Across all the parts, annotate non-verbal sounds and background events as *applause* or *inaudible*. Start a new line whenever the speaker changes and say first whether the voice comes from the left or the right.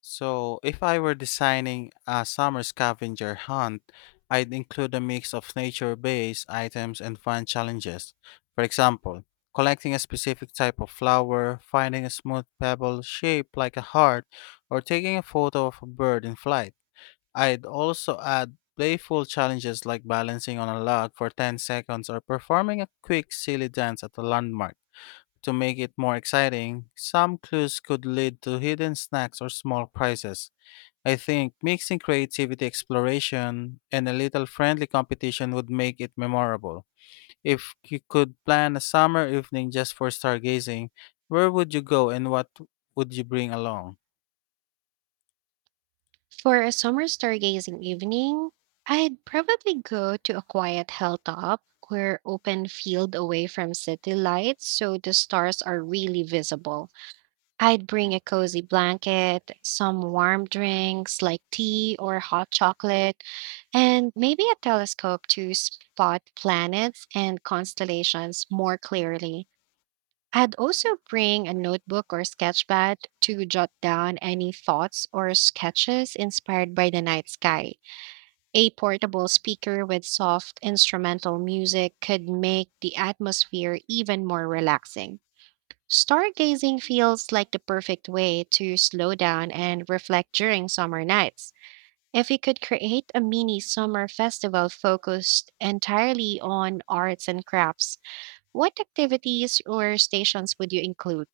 left: So, if I were designing a summer scavenger hunt, I'd include a mix of nature based items and fun challenges. For example, collecting a specific type of flower, finding a smooth pebble shaped like a heart, or taking a photo of a bird in flight. I'd also add playful challenges like balancing on a log for 10 seconds or performing a quick silly dance at a landmark. To make it more exciting, some clues could lead to hidden snacks or small prizes. I think mixing creativity exploration and a little friendly competition would make it memorable. If you could plan a summer evening just for stargazing, where would you go and what would you bring along?
right: For a summer stargazing evening, I'd probably go to a quiet hilltop or open field away from city lights so the stars are really visible. I'd bring a cozy blanket, some warm drinks like tea or hot chocolate, and maybe a telescope to spot planets and constellations more clearly. I'd also bring a notebook or sketchpad to jot down any thoughts or sketches inspired by the night sky. A portable speaker with soft instrumental music could make the atmosphere even more relaxing. Stargazing feels like the perfect way to slow down and reflect during summer nights. If we could create a mini summer festival focused entirely on arts and crafts, what activities or stations would you include?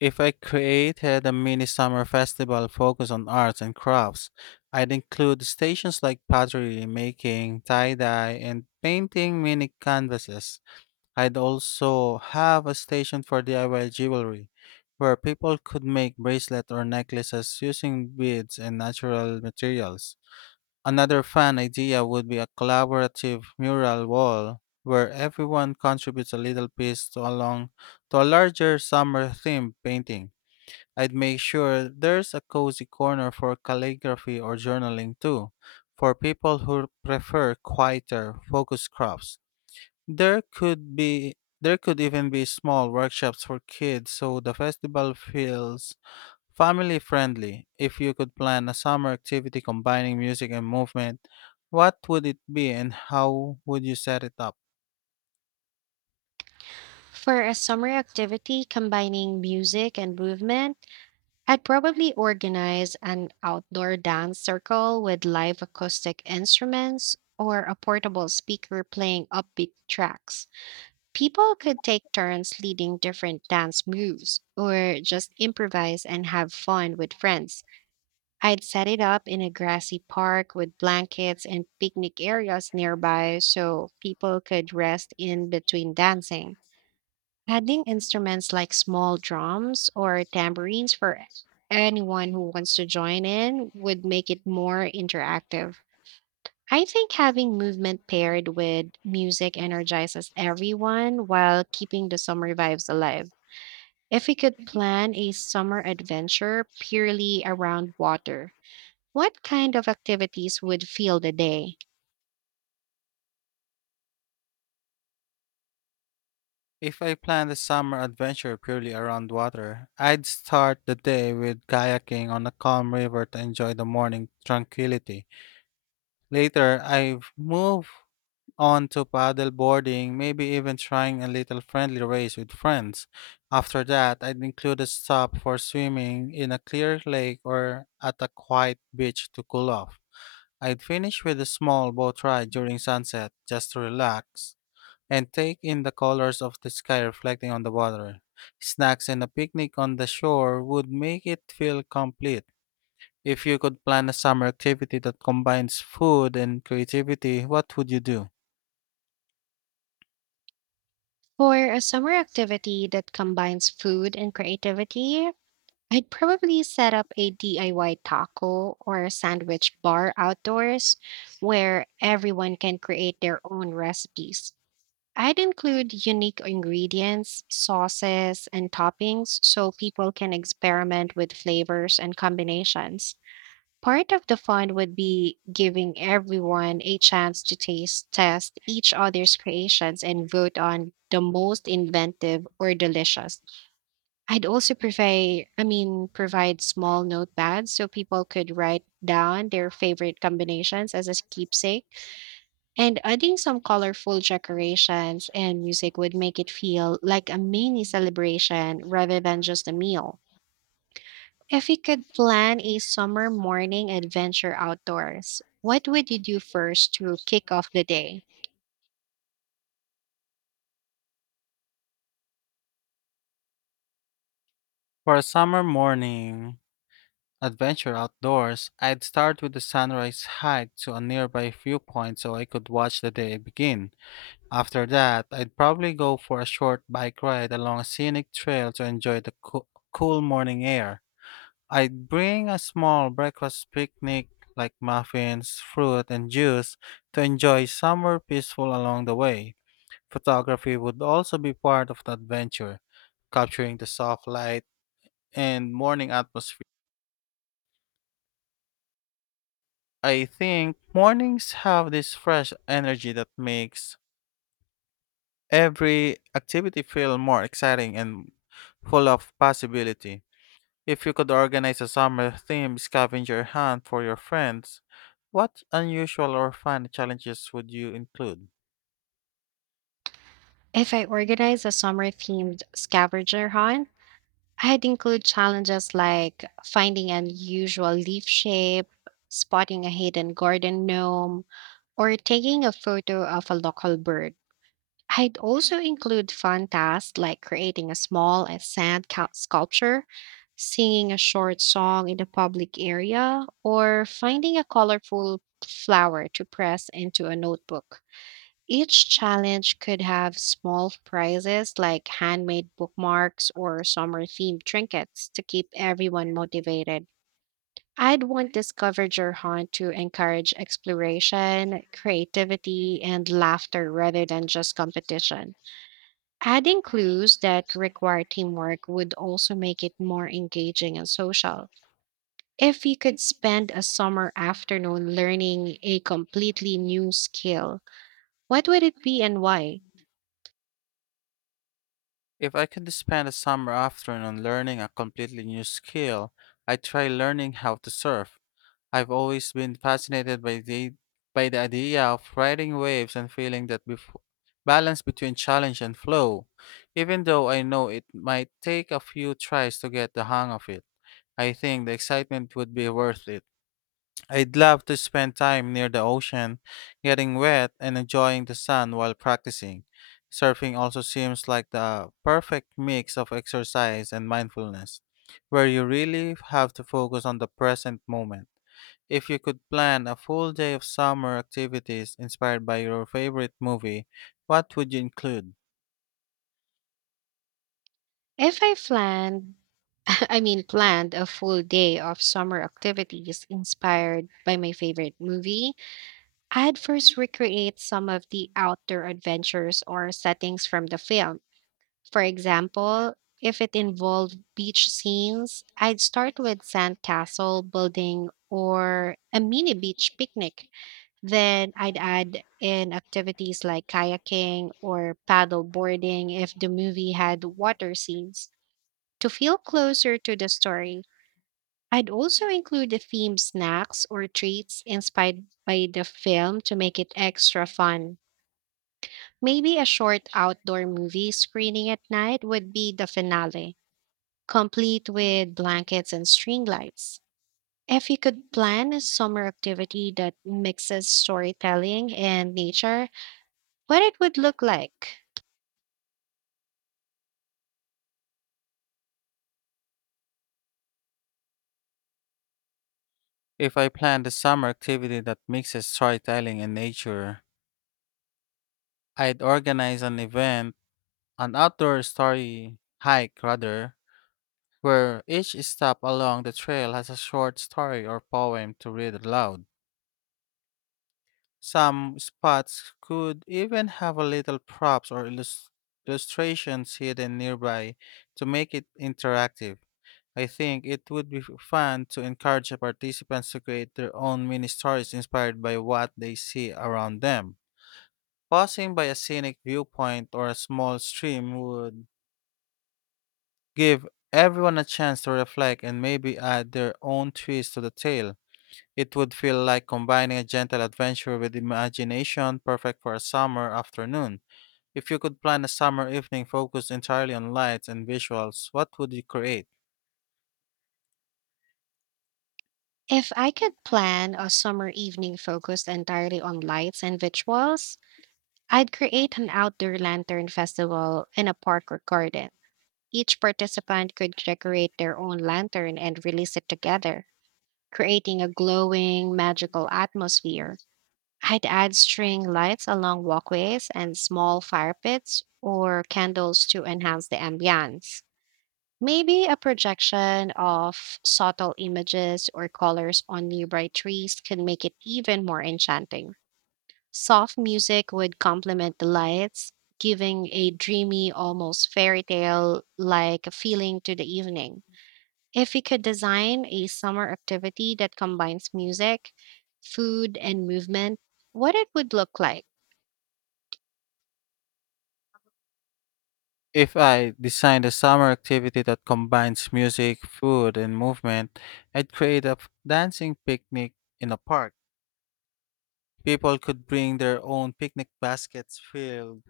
left: If I created a mini summer festival focused on arts and crafts, I'd include stations like pottery making, tie dye, and painting mini canvases. I'd also have a station for DIY jewelry, where people could make bracelet or necklaces using beads and natural materials. Another fun idea would be a collaborative mural wall where everyone contributes a little piece to along to a larger summer themed painting. I'd make sure there's a cozy corner for calligraphy or journaling too, for people who prefer quieter, focused crafts. There could be there could even be small workshops for kids so the festival feels family friendly. If you could plan a summer activity combining music and movement, what would it be and how would you set it up?
right: For a summer activity combining music and movement, I'd probably organize an outdoor dance circle with live acoustic instruments or a portable speaker playing upbeat tracks. People could take turns leading different dance moves or just improvise and have fun with friends. I'd set it up in a grassy park with blankets and picnic areas nearby so people could rest in between dancing. Adding instruments like small drums or tambourines for anyone who wants to join in would make it more interactive. I think having movement paired with music energizes everyone while keeping the summer vibes alive. If we could plan a summer adventure purely around water, what kind of activities would fill the day?
left: If I planned a summer adventure purely around water, I'd start the day with kayaking on a calm river to enjoy the morning tranquility. Later, I've move on to paddle boarding, maybe even trying a little friendly race with friends. After that, I'd include a stop for swimming in a clear lake or at a quiet beach to cool off. I'd finish with a small boat ride during sunset just to relax and take in the colors of the sky reflecting on the water. Snacks and a picnic on the shore would make it feel complete. If you could plan a summer activity that combines food and creativity, what would you do?
right: For a summer activity that combines food and creativity, I'd probably set up a DIY taco or sandwich bar outdoors where everyone can create their own recipes. I'd include unique ingredients, sauces, and toppings so people can experiment with flavors and combinations. Part of the fun would be giving everyone a chance to taste test each other's creations and vote on the most inventive or delicious. I'd also provide small notepads so people could write down their favorite combinations as a keepsake. And adding some colorful decorations and music would make it feel like a mini celebration rather than just a meal. If you could plan a summer morning adventure outdoors, what would you do first to kick off the day?
left: For a summer morning adventure outdoors, I'd start with a sunrise hike to a nearby viewpoint so I could watch the day begin. After that, I'd probably go for a short bike ride along a scenic trail to enjoy the cool morning air. I'd bring a small breakfast picnic like muffins, fruit, and juice to enjoy somewhere peaceful along the way. Photography would also be part of the adventure, capturing the soft light and morning atmosphere. I think mornings have this fresh energy that makes every activity feel more exciting and full of possibility. If you could organize a summer themed scavenger hunt for your friends, what unusual or fun challenges would you include?
right: If I organize a summer themed scavenger hunt, I'd include challenges like finding an unusual leaf shape, spotting a hidden garden gnome, or taking a photo of a local bird. I'd also include fun tasks like creating a small sculpture, singing a short song in a public area, or finding a colorful flower to press into a notebook. Each challenge could have small prizes like handmade bookmarks or summer themed trinkets to keep everyone motivated. I'd want Discover Your Hunt to encourage exploration, creativity, and laughter rather than just competition. Adding clues that require teamwork would also make it more engaging and social. If you could spend a summer afternoon learning a completely new skill, what would it be and why?
left: If I could spend a summer afternoon learning a completely new skill, I'd try learning how to surf. I've always been fascinated by the idea of riding waves and feeling that balance between challenge and flow, even though I know it might take a few tries to get the hang of it. I think the excitement would be worth it. I'd love to spend time near the ocean, getting wet and enjoying the sun while practicing. Surfing also seems like the perfect mix of exercise and mindfulness, where you really have to focus on the present moment. If you could plan a full day of summer activities inspired by your favorite movie, what would you include?
right: If I planned, *laughs* I mean, planned a full day of summer activities inspired by my favorite movie, I'd first recreate some of the outdoor adventures or settings from the film. For example, if it involved beach scenes, I'd start with sandcastle building or a mini beach picnic. Then I'd add in activities like kayaking or paddle boarding if the movie had water scenes. To feel closer to the story, I'd also include the theme snacks or treats inspired by the film to make it extra fun. Maybe a short outdoor movie screening at night would be the finale, complete with blankets and string lights. If you could plan a summer activity that mixes storytelling and nature, what it would look like.
left: If I planned a summer activity that mixes storytelling and nature, I'd organize an outdoor story hike rather, where each stop along the trail has a short story or poem to read aloud. Some spots could even have a little props or illustrations hidden nearby to make it interactive. I think it would be fun to encourage the participants to create their own mini stories inspired by what they see around them. Passing by a scenic viewpoint or a small stream would give everyone a chance to reflect and maybe add their own twist to the tale. It would feel like combining a gentle adventure with imagination, perfect for a summer afternoon. If you could plan a summer evening focused entirely on lights and visuals, what would you create?
right: If I could plan a summer evening focused entirely on lights and visuals, I'd create an outdoor lantern festival in a park or garden. Each participant could decorate their own lantern and release it together, creating a glowing, magical atmosphere. I'd add string lights along walkways and small fire pits or candles to enhance the ambiance. Maybe a projection of subtle images or colors on nearby trees can make it even more enchanting. Soft music would complement the lights, giving a dreamy, almost fairy tale like feeling to the evening. If we could design a summer activity that combines music, food, and movement, what it would look like.
left: If I designed a summer activity that combines music, food, and movement, I'd create a dancing picnic in a park. People could bring their own picnic baskets filled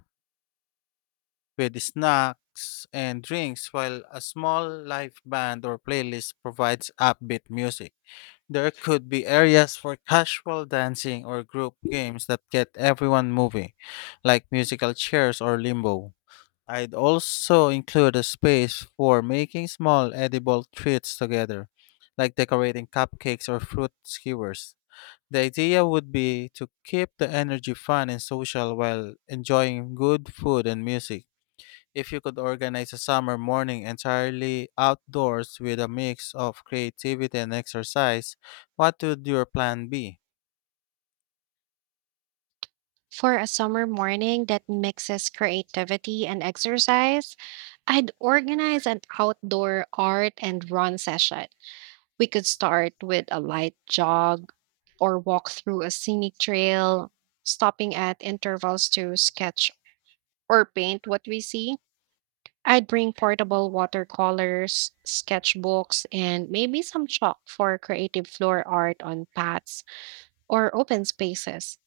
left: with snacks and drinks, while a small live band or playlist provides upbeat music. There could be areas for casual dancing or group games that get everyone moving, like musical chairs or limbo. I'd also include a space for making small edible treats together, like decorating cupcakes or fruit skewers. The idea would be to keep the energy fun and social while enjoying good food and music. If you could organize a summer morning entirely outdoors with a mix of creativity and exercise, what would your plan be?
right: For a summer morning that mixes creativity and exercise, I'd organize an outdoor art and run session. We could start with a light jog or walk through a scenic trail, stopping at intervals to sketch or paint what we see. I'd bring portable watercolors, sketchbooks, and maybe some chalk for creative floor art on paths or open spaces.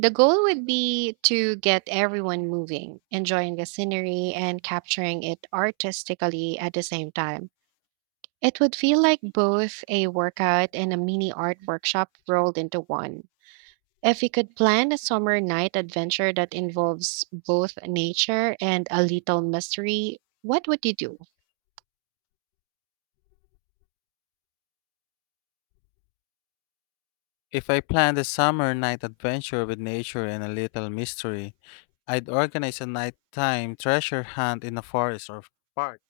right: The goal would be to get everyone moving, enjoying the scenery, and capturing it artistically at the same time. It would feel like both a workout and a mini art workshop rolled into one. If we could plan a summer night adventure that involves both nature and a little mystery, what would you do?
left: If I planned a summer night adventure with nature and a little mystery, I'd organize a nighttime treasure hunt in a forest or park.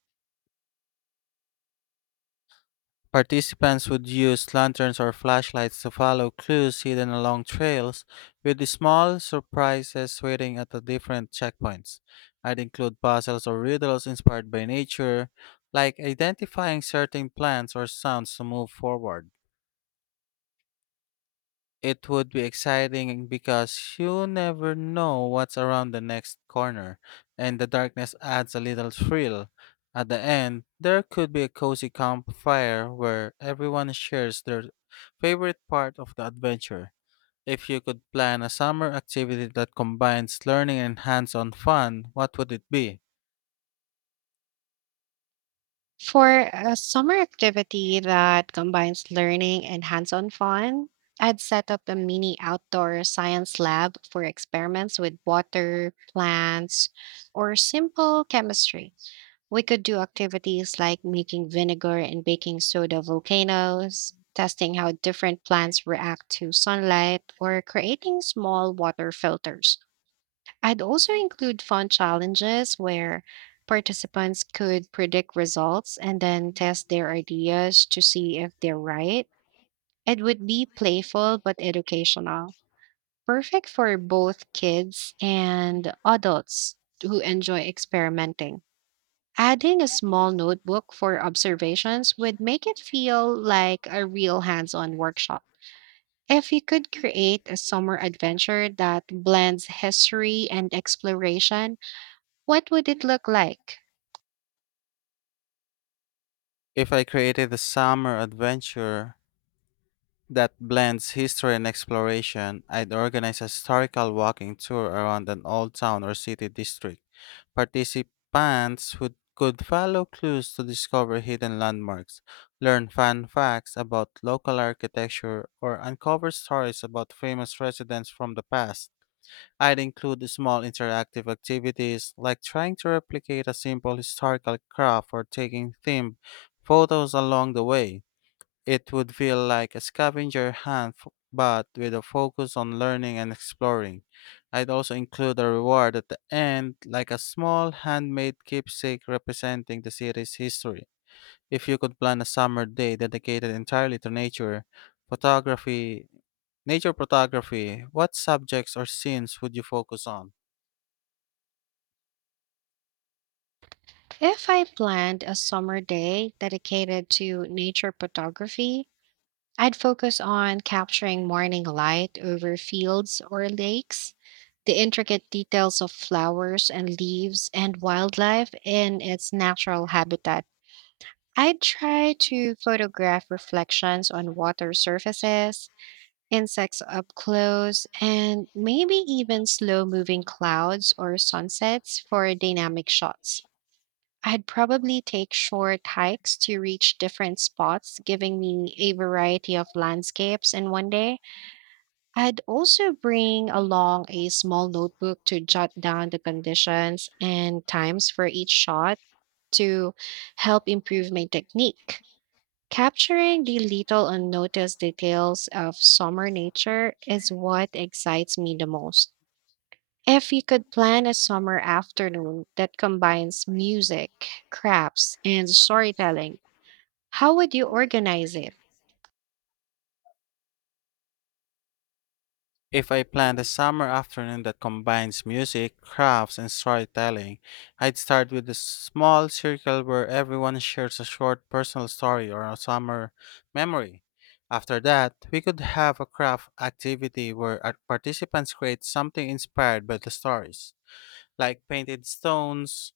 left: Participants would use lanterns or flashlights to follow clues hidden along trails, with small surprises waiting at the different checkpoints. I'd include puzzles or riddles inspired by nature, like identifying certain plants or sounds to move forward. It would be exciting because you never know what's around the next corner, and the darkness adds a little thrill. At the end, there could be a cozy campfire where everyone shares their favorite part of the adventure. If you could plan a summer activity that combines learning and hands on fun, what would it be?
right: For a summer activity that combines learning and hands on fun, I'd set up a mini outdoor science lab for experiments with water, plants, or simple chemistry. We could do activities like making vinegar and baking soda volcanoes, testing how different plants react to sunlight, or creating small water filters. I'd also include fun challenges where participants could predict results and then test their ideas to see if they're right. It would be playful but educational, perfect for both kids and adults who enjoy experimenting. Adding a small notebook for observations would make it feel like a real hands on workshop. If you could create a summer adventure that blends history and exploration, what would it look like?
left: If I created a summer adventure that blends history and exploration, I'd organize a historical walking tour around an old town or city district. Participants would could follow clues to discover hidden landmarks, learn fun facts about local architecture, or uncover stories about famous residents from the past. I'd include small interactive activities like trying to replicate a simple historical craft or taking themed photos along the way. It would feel like a scavenger hunt, but with a focus on learning and exploring. I'd also include a reward at the end, like a small handmade keepsake representing the city's history. If you could plan a summer day dedicated entirely to photography, nature photography, what subjects or scenes would you focus on?
right: If I planned a summer day dedicated to nature photography, I'd focus on capturing morning light over fields or lakes the intricate details of flowers and leaves and wildlife in its natural habitat. I'd try to photograph reflections on water surfaces, insects up close, and maybe even slow moving clouds or sunsets for dynamic shots. I'd probably take short hikes to reach different spots, giving me a variety of landscapes in one day. I'd also bring along a small notebook to jot down the conditions and times for each shot to help improve my technique. Capturing the little unnoticed details of summer nature is what excites me the most. If you could plan a summer afternoon that combines music, crafts, and storytelling, how would you organize it?
left: If I planned a summer afternoon that combines music, crafts, and storytelling, I'd start with a small circle where everyone shares a short personal story or a summer memory. After that, we could have a craft activity where our participants create something inspired by the stories, like painted stones,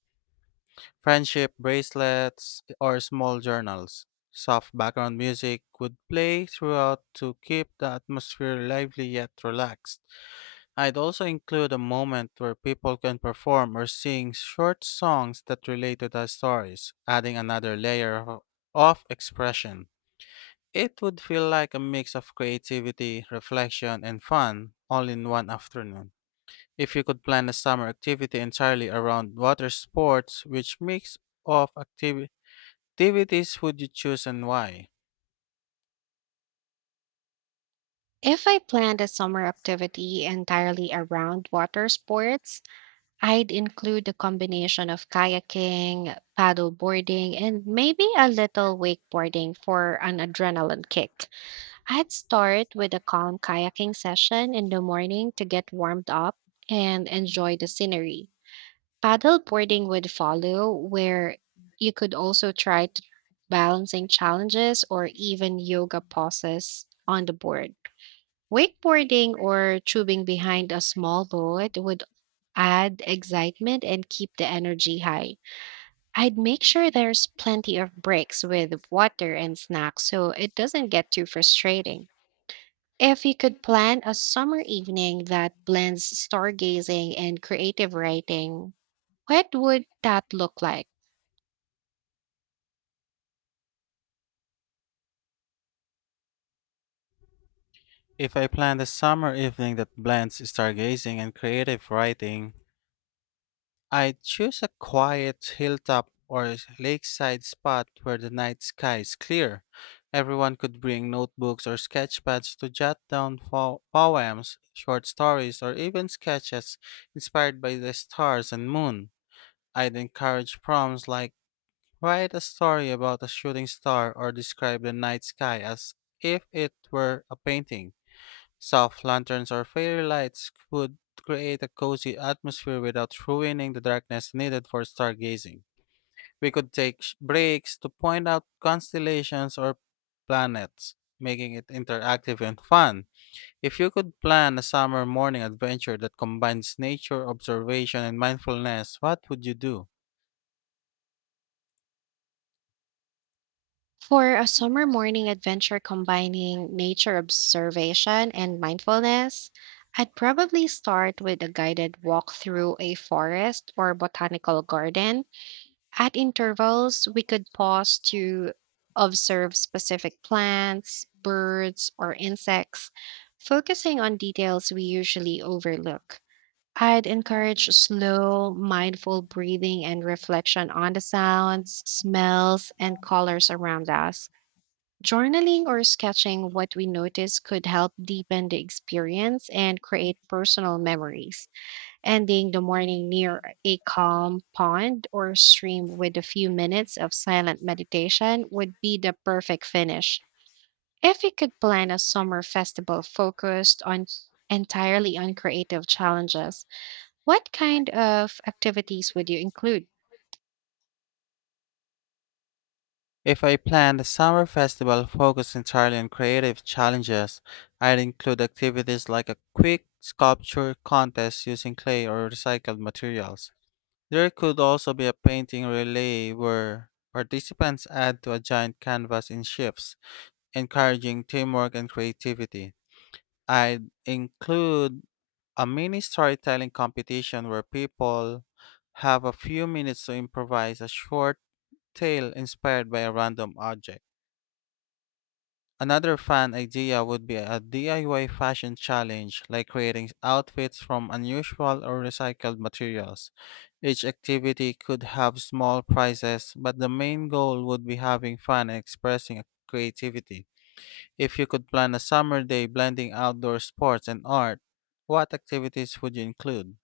left: friendship bracelets, or small journals. Soft background music would play throughout to keep the atmosphere lively yet relaxed. I'd also include a moment where people can perform or sing short songs that relate to their stories, adding another layer of expression. It would feel like a mix of creativity, reflection, and fun all in one afternoon. If you could plan a summer activity entirely around water sports, which mix of activities would you choose and why?
right: If I planned a summer activity entirely around water sports, I'd include a combination of kayaking, paddle boarding, and maybe a little wakeboarding for an adrenaline kick. I'd start with a calm kayaking session in the morning to get warmed up and enjoy the scenery. Paddleboarding would follow, where you could also balancing challenges or even yoga poses on the board. Wakeboarding or tubing behind a small boat would add excitement and keep the energy high. I'd make sure there's plenty of breaks with water and snacks so it doesn't get too frustrating. If you could plan a summer evening that blends stargazing and creative writing, what would that look like?
left: If I planned a summer evening that blends stargazing and creative writing, I'd choose a quiet hilltop or lakeside spot where the night sky is clear. Everyone could bring notebooks or sketchpads to jot down poems, short stories, or even sketches inspired by the stars and moon. I'd encourage prompts like write a story about a shooting star or describe the night sky as if it were a painting. Soft lanterns or fairy lights would create a cozy atmosphere without ruining the darkness needed for stargazing. We could take breaks to point out constellations or planets, making it interactive and fun. If you could plan a summer morning adventure that combines nature observation and mindfulness, what would you do?
right: For a summer morning adventure combining nature observation and mindfulness, I'd probably start with a guided walk through a forest or botanical garden. At intervals, we could pause to observe specific plants, birds, or insects, focusing on details we usually overlook. I'd encourage slow, mindful breathing and reflection on the sounds, smells, and colors around us. Journaling or sketching what we notice could help deepen the experience and create personal memories. Ending the morning near a calm pond or stream with a few minutes of silent meditation would be the perfect finish. If you could plan a summer festival focused on entirely on creative challenges, what kind of activities would you include?
left: If I planned a summer festival focused entirely on creative challenges, I'd include activities like a quick sculpture contest using clay or recycled materials. There could also be a painting relay where participants add to a giant canvas in shifts, encouraging teamwork and creativity. I'd include a mini storytelling competition where people have a few minutes to improvise a short tale inspired by a random object. Another fun idea would be a DIY fashion challenge, like creating outfits from unusual or recycled materials. Each activity could have small prizes, but the main goal would be having fun and expressing creativity. If you could plan a summer day blending outdoor sports and art, what activities would you include?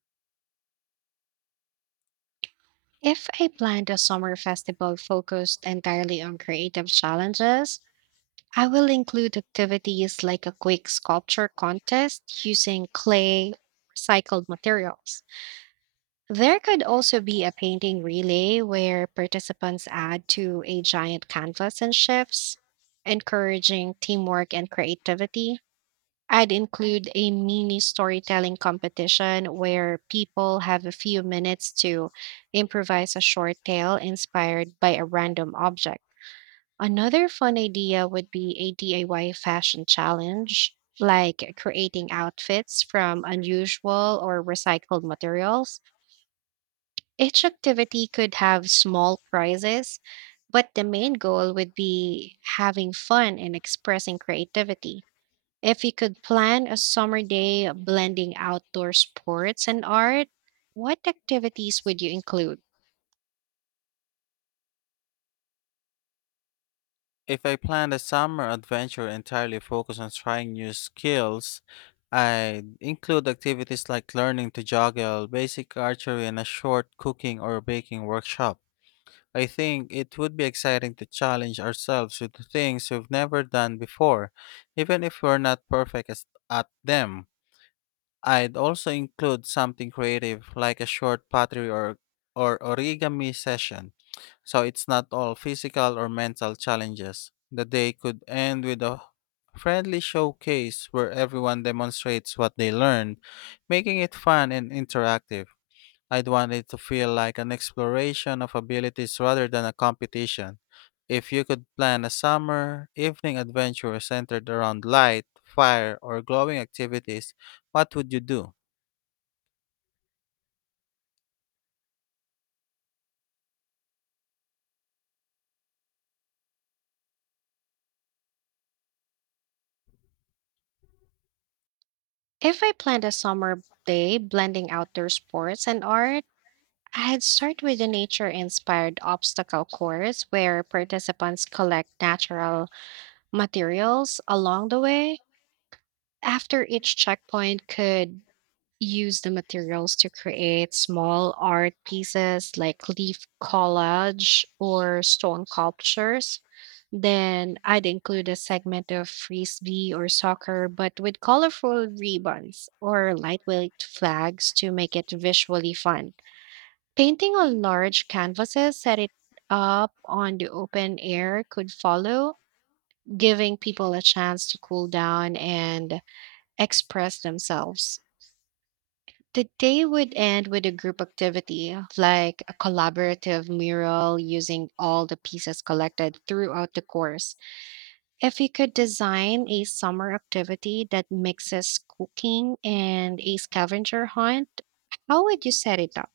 right: If I planned a summer festival focused entirely on creative challenges, I will include activities like a quick sculpture contest using clay or recycled materials. There could also be a painting relay where participants add to a giant canvas and shifts, encouraging teamwork and creativity. I'd include a mini storytelling competition where people have a few minutes to improvise a short tale inspired by a random object. Another fun idea would be a DIY fashion challenge, like creating outfits from unusual or recycled materials. Each activity could have small prizes, but the main goal would be having fun and expressing creativity. If you could plan a summer day blending outdoor sports and art, what activities would you include?
left: If I planned a summer adventure entirely focused on trying new skills, I'd include activities like learning to juggle, basic archery, and a short cooking or baking workshop. I think it would be exciting to challenge ourselves with things we've never done before, even if we're not perfect at them. I'd also include something creative like a short pottery or origami session. So it's not all physical or mental challenges. The day could end with a friendly showcase where everyone demonstrates what they learned, making it fun and interactive. I'd want it to feel like an exploration of abilities rather than a competition. If you could plan a summer evening adventure centered around light, fire, or glowing activities, what would you do?
right: If I planned a summer day blending outdoor sports and art, I'd start with a nature inspired obstacle course where participants collect natural materials along the way. After each checkpoint could use the materials to create small art pieces like leaf collage or stone sculptures. Then I'd include a segment of frisbee or soccer, but with colorful ribbons or lightweight flags to make it visually fun. Painting on large canvases set it up on the open air could follow, giving people a chance to cool down and express themselves. The day would end with a group activity, like a collaborative mural using all the pieces collected throughout the course. If you could design a summer activity that mixes cooking and a scavenger hunt, how would you set it up?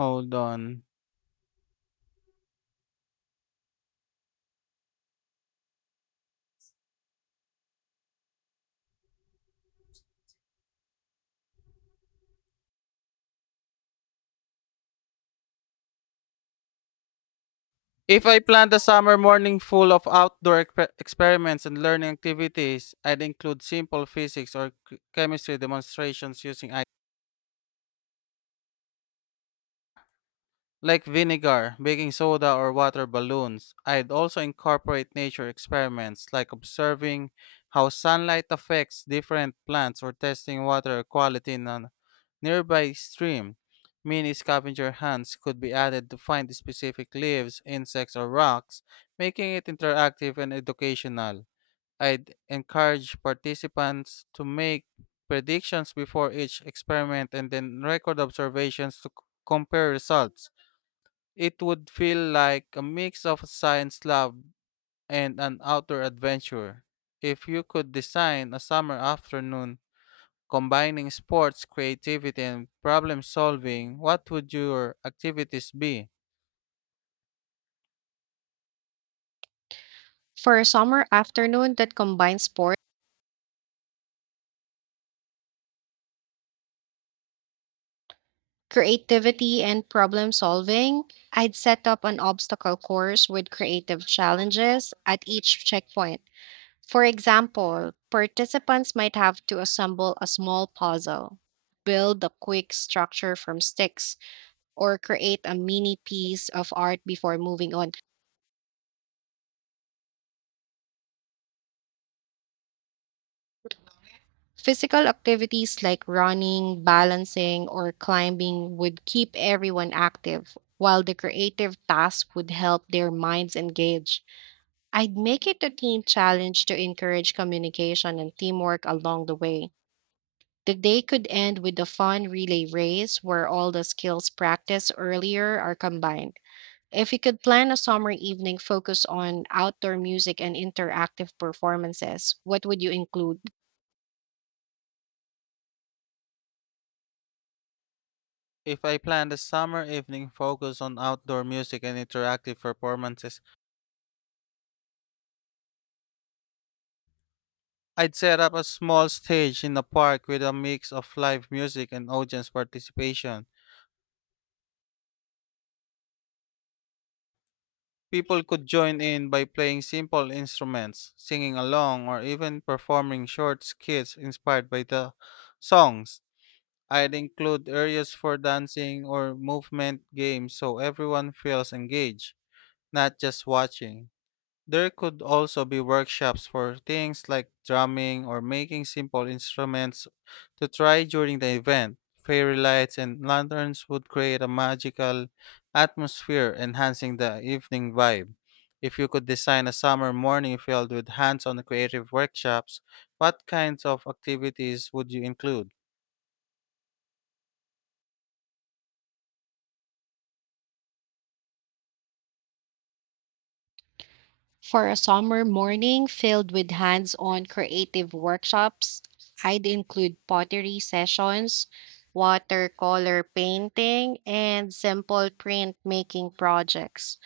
left: Hold on. If I planned a summer morning full of outdoor experiments and learning activities, I'd include simple physics or chemistry demonstrations using like vinegar, baking soda, or water balloons. I'd also incorporate nature experiments like observing how sunlight affects different plants or testing water quality in a nearby stream. Mini scavenger hunts could be added to find specific leaves, insects, or rocks, making it interactive and educational. I'd encourage participants to make predictions before each experiment and then record observations to compare results. It would feel like a mix of a science lab and an outdoor adventure. If you could design a summer afternoon combining sports, creativity, and problem solving, what would your activities be?
right: For a summer afternoon that combines sport, creativity, and problem solving, I'd set up an obstacle course with creative challenges at each checkpoint. For example, participants might have to assemble a small puzzle, build a quick structure from sticks, or create a mini piece of art before moving on. Physical activities like running, balancing, or climbing would keep everyone active, while the creative tasks would help their minds engage. I'd make it a team challenge to encourage communication and teamwork along the way. The day could end with a fun relay race where all the skills practiced earlier are combined. If we could plan a summer evening focused on outdoor music and interactive performances, what would you include?
left: If I planned a summer evening focused on outdoor music and interactive performances, I'd set up a small stage in a park with a mix of live music and audience participation. People could join in by playing simple instruments, singing along, or even performing short skits inspired by the songs. I'd include areas for dancing or movement games so everyone feels engaged, not just watching. There could also be workshops for things like drumming or making simple instruments to try during the event. Fairy lights and lanterns would create a magical atmosphere, enhancing the evening vibe. If you could design a summer morning filled with hands on creative workshops, what kinds of activities would you include?
right: For a summer morning filled with hands on creative workshops, I'd include pottery sessions, watercolor painting, and simple printmaking projects.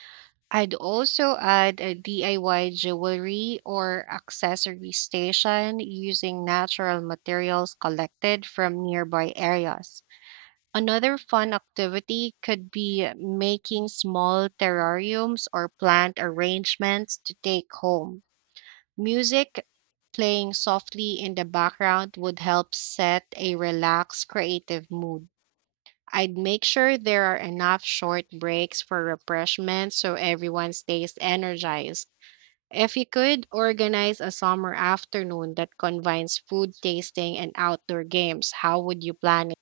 right: I'd also add a DIY jewelry or accessory station using natural materials collected from nearby areas. Another fun activity could be making small terrariums or plant arrangements to take home. Music playing softly in the background would help set a relaxed, creative mood. I'd make sure there are enough short breaks for refreshments so everyone stays energized. If you could organize a summer afternoon that combines food tasting and outdoor games, how would you plan